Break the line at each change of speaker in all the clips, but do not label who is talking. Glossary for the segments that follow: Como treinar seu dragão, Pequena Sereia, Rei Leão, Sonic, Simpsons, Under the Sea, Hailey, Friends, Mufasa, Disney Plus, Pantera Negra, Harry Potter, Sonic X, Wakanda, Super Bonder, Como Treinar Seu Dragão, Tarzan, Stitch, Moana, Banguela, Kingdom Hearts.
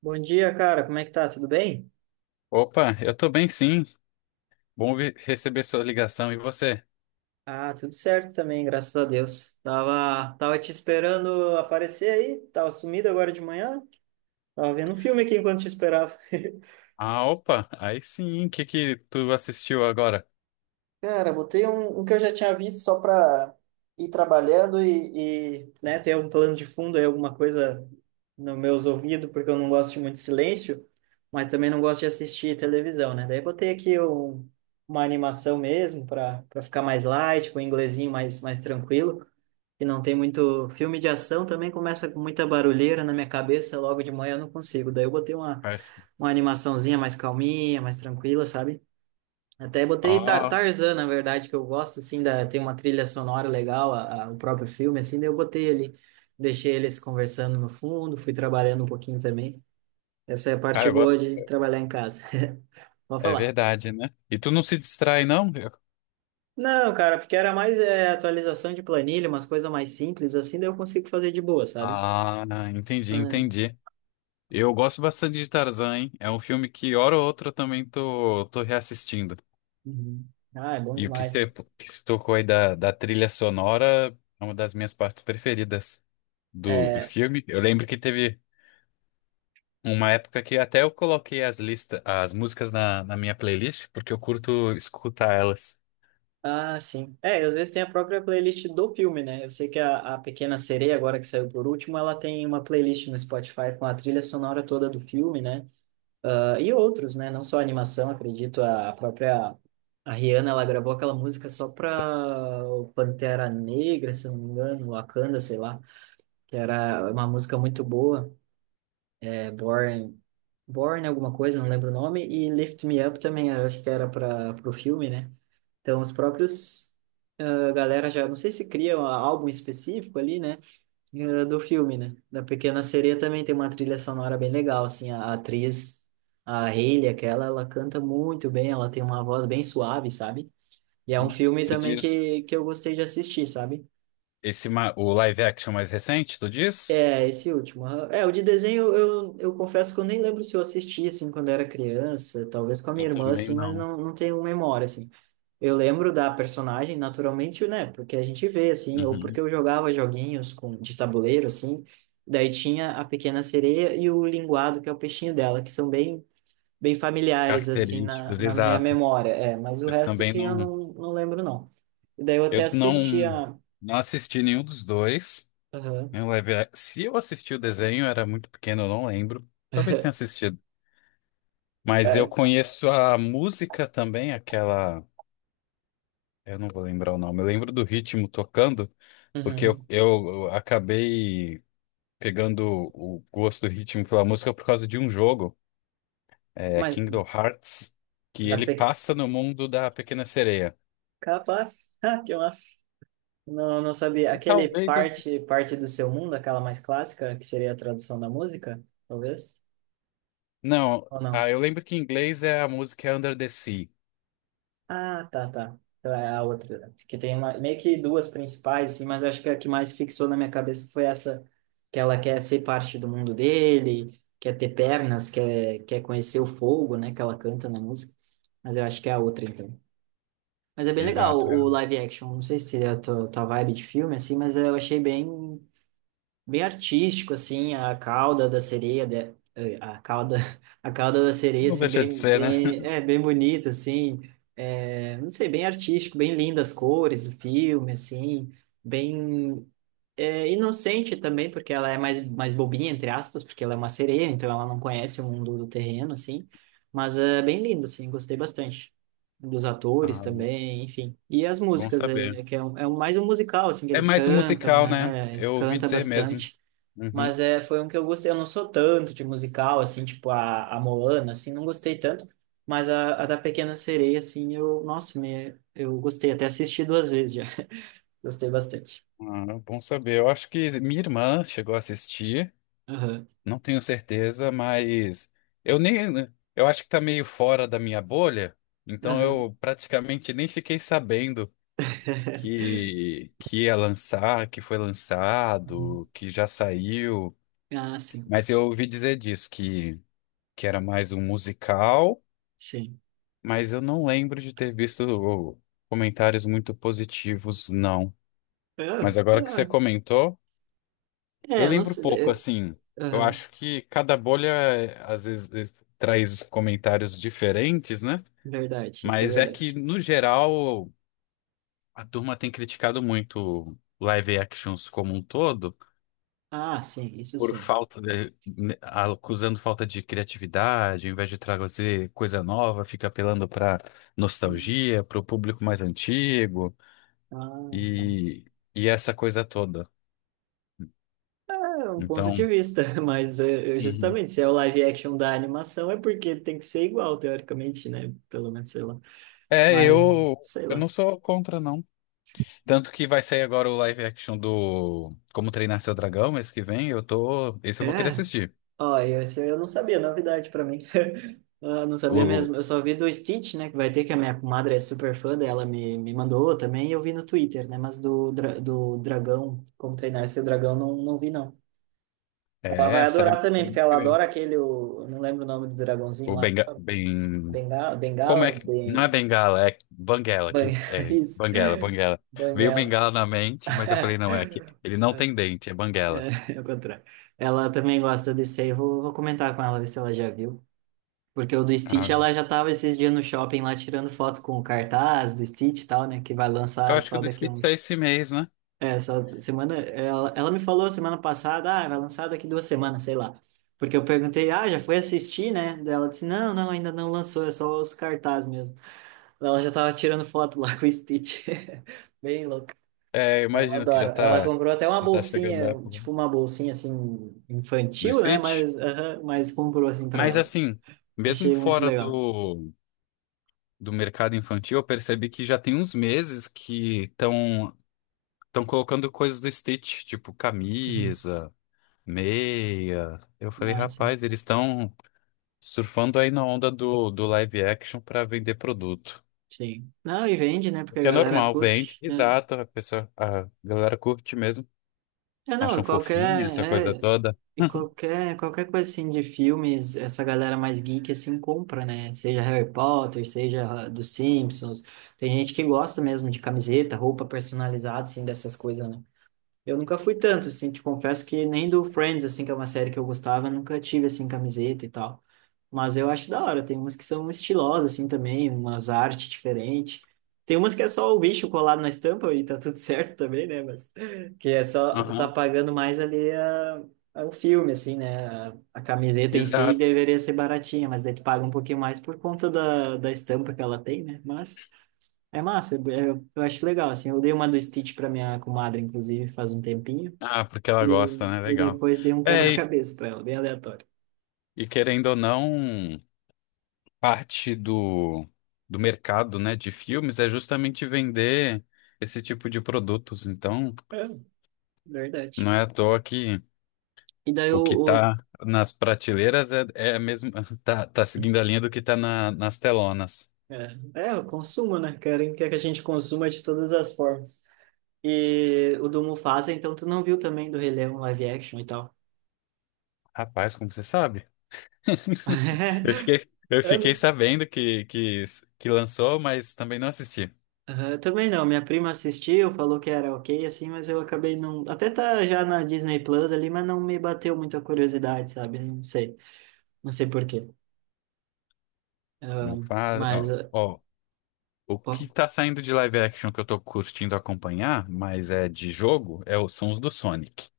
Bom dia, cara. Como é que tá? Tudo bem?
Opa, eu tô bem sim. Receber sua ligação. E você?
Ah, tudo certo também, graças a Deus. Tava te esperando aparecer aí, tava sumido agora de manhã. Tava vendo um filme aqui enquanto te esperava.
Ah, opa, aí sim. O que que tu assistiu agora,
Cara, botei um que eu já tinha visto só para ir trabalhando e, né, ter um plano de fundo aí, alguma coisa nos meus ouvidos, porque eu não gosto de muito silêncio, mas também não gosto de assistir televisão, né? Daí botei aqui um, uma animação mesmo para ficar mais light, com um inglesinho mais tranquilo, que não tem muito filme de ação, também começa com muita barulheira na minha cabeça, logo de manhã eu não consigo. Daí eu botei
parça?
uma animaçãozinha mais calminha, mais tranquila, sabe? Até botei Tar-
Ah,
Tarzan, na verdade, que eu gosto, assim, da, tem uma trilha sonora legal, o próprio filme, assim, daí eu botei ali, deixei eles conversando no fundo, fui trabalhando um pouquinho também. Essa é a parte
cara, agora-
boa de trabalhar em casa. Vou
É
falar.
verdade, né? E tu não se distrai, não?
Não, cara, porque era mais atualização de planilha, umas coisas mais simples, assim, daí eu consigo fazer de boa, sabe?
Ah,
Ah,
entendi. Eu gosto bastante de Tarzan, hein? É um filme que, hora ou outra, eu também tô reassistindo.
uhum. Ah, é bom
E o que você
demais.
que se tocou aí da trilha sonora é uma das minhas partes preferidas do filme. Eu lembro que teve. Uma época que até eu coloquei as listas, as músicas na minha playlist, porque eu curto escutar elas.
Ah, sim. É, às vezes tem a própria playlist do filme, né? Eu sei que a Pequena Sereia, agora que saiu por último, ela tem uma playlist no Spotify com a trilha sonora toda do filme, né? Ah, e outros, né? Não só a animação, acredito, a, própria a Rihanna, ela gravou aquela música só pra o Pantera Negra, se eu não me engano, Wakanda, sei lá, que era uma música muito boa, é Born, Born alguma coisa, não lembro o nome, e Lift Me Up também, eu acho que era para o filme, né? Então, os próprios ah, galera já, não sei se cria um álbum específico ali, né, ah, do filme, né? Da Pequena Sereia também tem uma trilha sonora bem legal, assim, a atriz, a Hailey, aquela, ela canta muito bem, ela tem uma voz bem suave, sabe? E é um filme
Você
também
diz?
que eu gostei de assistir, sabe?
Esse, o live action mais recente, tu diz?
É, esse último. Ah, É, o de desenho, eu confesso que eu nem lembro se eu assisti, assim, quando era criança, talvez com a
Eu
minha irmã,
também
assim, mas
não.
não tenho memória, assim. Eu lembro da personagem naturalmente, né? Porque a gente vê, assim, ou porque
Uhum.
eu jogava joguinhos com, de tabuleiro, assim, daí tinha a pequena sereia e o linguado, que é o peixinho dela, que são bem, bem familiares, assim, na,
Características,
na minha
exato.
memória. É, mas o
Eu
resto,
também
sim,
não.
eu não lembro, não. E daí eu até
Eu não,
assistia.
Não assisti nenhum dos dois.
Aham.
Se eu assisti o desenho, era muito pequeno, eu não lembro. Talvez tenha assistido. Mas
É,
eu conheço a música também, aquela. Eu não vou lembrar o nome. Eu lembro do ritmo tocando, porque eu,
uhum.
eu acabei pegando o gosto do ritmo pela música por causa de um jogo, é,
Mas
Kingdom Hearts, que ele
da PEC,
passa no mundo da Pequena Sereia.
capaz. Ah, que massa. Não, não sabia.
E
Aquele
talvez eu.
parte, parte do seu mundo, aquela mais clássica, que seria a tradução da música, talvez?
Não,
Ou
ah,
não?
eu lembro que em inglês a música é Under the Sea.
Ah, tá, tá. Então é a outra. Que tem uma, meio que duas principais, assim, mas acho que a que mais fixou na minha cabeça foi essa, que ela quer ser parte do mundo dele, quer ter pernas, quer conhecer o fogo, né, que ela canta na música. Mas eu acho que é a outra, então. Mas é bem legal
Exato. É.
o live action. Não sei se é a tua vibe de filme, assim, mas eu achei bem bem artístico assim a cauda da a cauda a cauda da sereia
Não
assim
deixa de
bem
ser, né?
bem é bem bonita assim, é, não sei, bem artístico, bem lindas as cores do filme assim, bem é, inocente também porque ela é mais bobinha entre aspas porque ela é uma sereia então ela não conhece o mundo do terreno assim, mas é bem lindo assim, gostei bastante dos atores
Ah,
também, enfim. E as
bom
músicas, é,
saber.
é que mais um musical, assim, que
É
eles
mais um
cantam,
musical, né?
né? É,
Eu ouvi
canta
dizer mesmo.
bastante.
Uhum.
Mas é, foi um que eu gostei. Eu não sou tanto de musical, assim, tipo a Moana, assim, não gostei tanto. Mas a da Pequena Sereia, assim, eu, nossa, me, eu gostei. Até assisti duas vezes já. Gostei bastante.
Ah, bom saber. Eu acho que minha irmã chegou a assistir.
Aham.
Não tenho certeza, mas eu nem, né, eu acho que tá meio fora da minha bolha, então
Aham.
eu praticamente nem fiquei sabendo que ia lançar, que foi
Uhum.
lançado, que já saiu,
Ah, sim.
mas eu ouvi dizer disso que era mais um musical,
Sim.
mas eu não lembro de ter visto oh, comentários muito positivos, não.
Ah,
Mas agora que você
ah.
comentou.
É,
Eu
eu não
lembro pouco,
sei.
assim.
É,
Eu
aham.
acho que cada bolha às vezes traz comentários diferentes, né?
Verdade, isso é
Mas é que,
verdade.
no geral, a turma tem criticado muito live actions como um todo,
Ah, sim, isso
por
sim.
falta de, né, acusando falta de criatividade, ao invés de trazer coisa nova, fica apelando para
Hum.
nostalgia, para o público mais antigo
Ah, tá.
e, e essa coisa toda.
É um ponto de
Então,
vista. Mas é, eu-
uhum,
justamente se é o live action da animação é porque ele tem que ser igual, teoricamente, né? Pelo menos, sei lá.
é,
Mas, sei
eu
lá.
não sou contra, não. Tanto que vai sair agora o live action do Como Treinar Seu Dragão mês que vem. Eu tô. Esse
É,
eu vou querer assistir.
ó, esse eu não sabia, novidade pra mim. Eu não sabia
O...
mesmo, eu só vi do Stitch, né? Que vai ter, que a minha comadre é super fã dela, me mandou também, e eu vi no Twitter, né? Mas do Dragão, como treinar seu dragão, não vi, não. Ela vai
É,
adorar também,
sai
porque
mês
ela
que vem.
adora aquele, o- eu não lembro o nome do dragãozinho
O
lá,
Benga... Ben...
Bengala,
Como é
Bengala,
que. Não é Bengala, é Banguela. Quem...
Banguela,
É isso,
isso.
Banguela. Veio
Banguela.
Bengala na mente, mas eu falei, não, é aqui. Ele não tem dente, é Banguela.
É o contrário. Ela também gosta desse aí. Vou comentar com ela, ver se ela já viu. Porque o do Stitch,
Ah,
ela já tava esses dias no shopping lá tirando foto com o cartaz do Stitch e tal, né? Que vai
eu
lançar
acho que o
só
do
daqui
Stitch sai
uns.
esse mês, né?
É, só semana. Ela me falou semana passada, ah, vai lançar daqui duas semanas, sei lá. Porque eu perguntei, ah, já foi assistir, né? Daí ela disse, não, ainda não lançou, é só os cartazes mesmo. Ela já tava tirando foto lá com o Stitch. Bem louco.
É, eu
Ela
imagino que
adora.
já
Ela
tá.
comprou até uma
Já tá chegando a
bolsinha,
época
tipo uma bolsinha assim
do
infantil, né?
Stitch.
Mas, aham, mas comprou assim pra
Mas
ela.
assim, mesmo
Achei muito
fora
legal.
do mercado infantil, eu percebi que já tem uns meses que estão colocando coisas do Stitch, tipo
Uhum.
camisa, meia. Eu falei,
Ah, sim.
rapaz, eles estão surfando aí na onda do live action para vender produto.
Sim. Não, e vende, né? Porque a
É
galera
normal, vende.
curte, né?
Exato, a pessoa, a galera curte mesmo,
É, não,
acham fofinho essa coisa
qualquer, é,
toda.
e qualquer, qualquer coisa assim de filmes, essa galera mais geek assim compra, né? Seja Harry Potter, seja dos Simpsons. Tem gente que gosta mesmo de camiseta, roupa personalizada, assim, dessas coisas, né? Eu nunca fui tanto, assim, te confesso que nem do Friends, assim, que é uma série que eu gostava, nunca tive, assim, camiseta e tal. Mas eu acho da hora, tem umas que são estilosas, assim, também, umas artes diferentes. Tem umas que é só o bicho colado na estampa e tá tudo certo também, né? Mas que é só, tu tá
Aham,
pagando mais ali o filme, assim, né? A camiseta em si
exato.
deveria ser baratinha, mas daí tu paga um pouquinho mais por conta da estampa que ela tem, né? Mas... É massa, eu acho legal, assim. Eu dei uma do Stitch pra minha comadre, inclusive, faz um tempinho.
Ah, porque ela
E,
gosta, né?
e
Legal.
depois dei um
É, e
quebra-cabeça pra ela, bem aleatório.
e querendo ou não. Parte do mercado, né, de filmes é justamente vender esse tipo de produtos. Então,
É, verdade.
não é à toa que
E daí
o que
o
está nas prateleiras é a mesma, tá seguindo a linha do que está nas telonas.
é, é, o consumo, né? Querem que a gente consuma de todas as formas. E o do Mufasa, então, tu não viu também do Rei Leão live action e tal?
Rapaz, como você sabe? Eu
É,
fiquei
né?
sabendo que lançou, mas também não assisti.
Aham, eu também não, minha prima assistiu, falou que era ok, assim, mas eu acabei não. Até tá já na Disney Plus ali, mas não me bateu muita curiosidade, sabe? Não sei. Não sei por quê. Ah,
Não faz,
mas,
ó,
ah,
ó, o que
pô,
tá saindo de live action que eu tô curtindo acompanhar, mas é de jogo, é, são os do Sonic.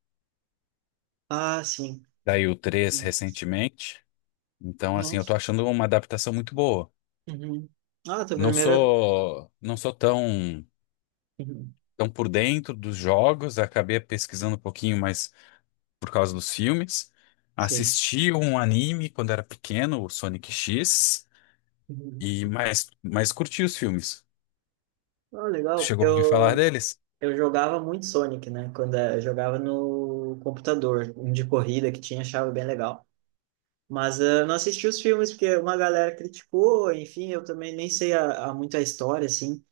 ah, sim.
Daí o 3 recentemente. Então, assim,
Não.
eu tô achando uma adaptação muito boa.
Uhum. Ah, tua primeira.
Não sou tão,
Uhum.
tão por dentro dos jogos, acabei pesquisando um pouquinho mais por causa dos filmes.
Sim.
Assisti um anime quando era pequeno, o Sonic X,
Uhum.
e mais, mais curti os filmes.
Ah,
Tu
legal.
chegou a ouvir falar deles?
Eu jogava muito Sonic, né? Quando eu jogava no computador, um de corrida que tinha, achava bem legal. Mas eu não assisti os filmes porque uma galera criticou, enfim, eu também nem sei a, muito a história, assim.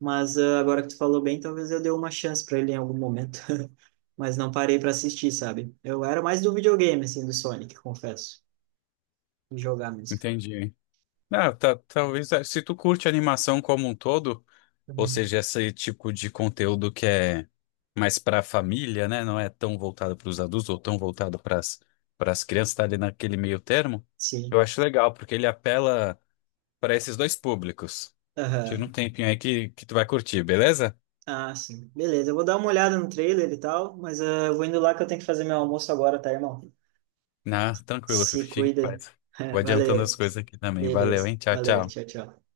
Mas agora que tu falou bem, talvez eu dê uma chance para ele em algum momento. Mas não parei para assistir, sabe? Eu era mais do videogame, assim, do Sonic, confesso. De jogar mesmo.
Entendi. Não, tá- talvez eh, se tu curte animação como um todo, ou
Uhum.
seja, esse tipo de conteúdo que é mais para a família, né? Não é tão voltado para os adultos ou tão voltado para as crianças, tá ali naquele meio termo.
Sim.
Eu acho legal, porque ele apela para esses dois públicos. Tira
Aham.
um tempinho aí que tu vai curtir, beleza?
Ah, sim. Beleza, eu vou dar uma olhada no trailer e tal, mas eu vou indo lá que eu tenho que fazer meu almoço agora, tá, irmão?
Na, tranquilo,
Se
fica em
cuida aí.
paz. Vou adiantando as
Valeu.
coisas aqui também. Valeu,
Beleza.
hein? Tchau,
Valeu.
tchau.
Tchau, tchau.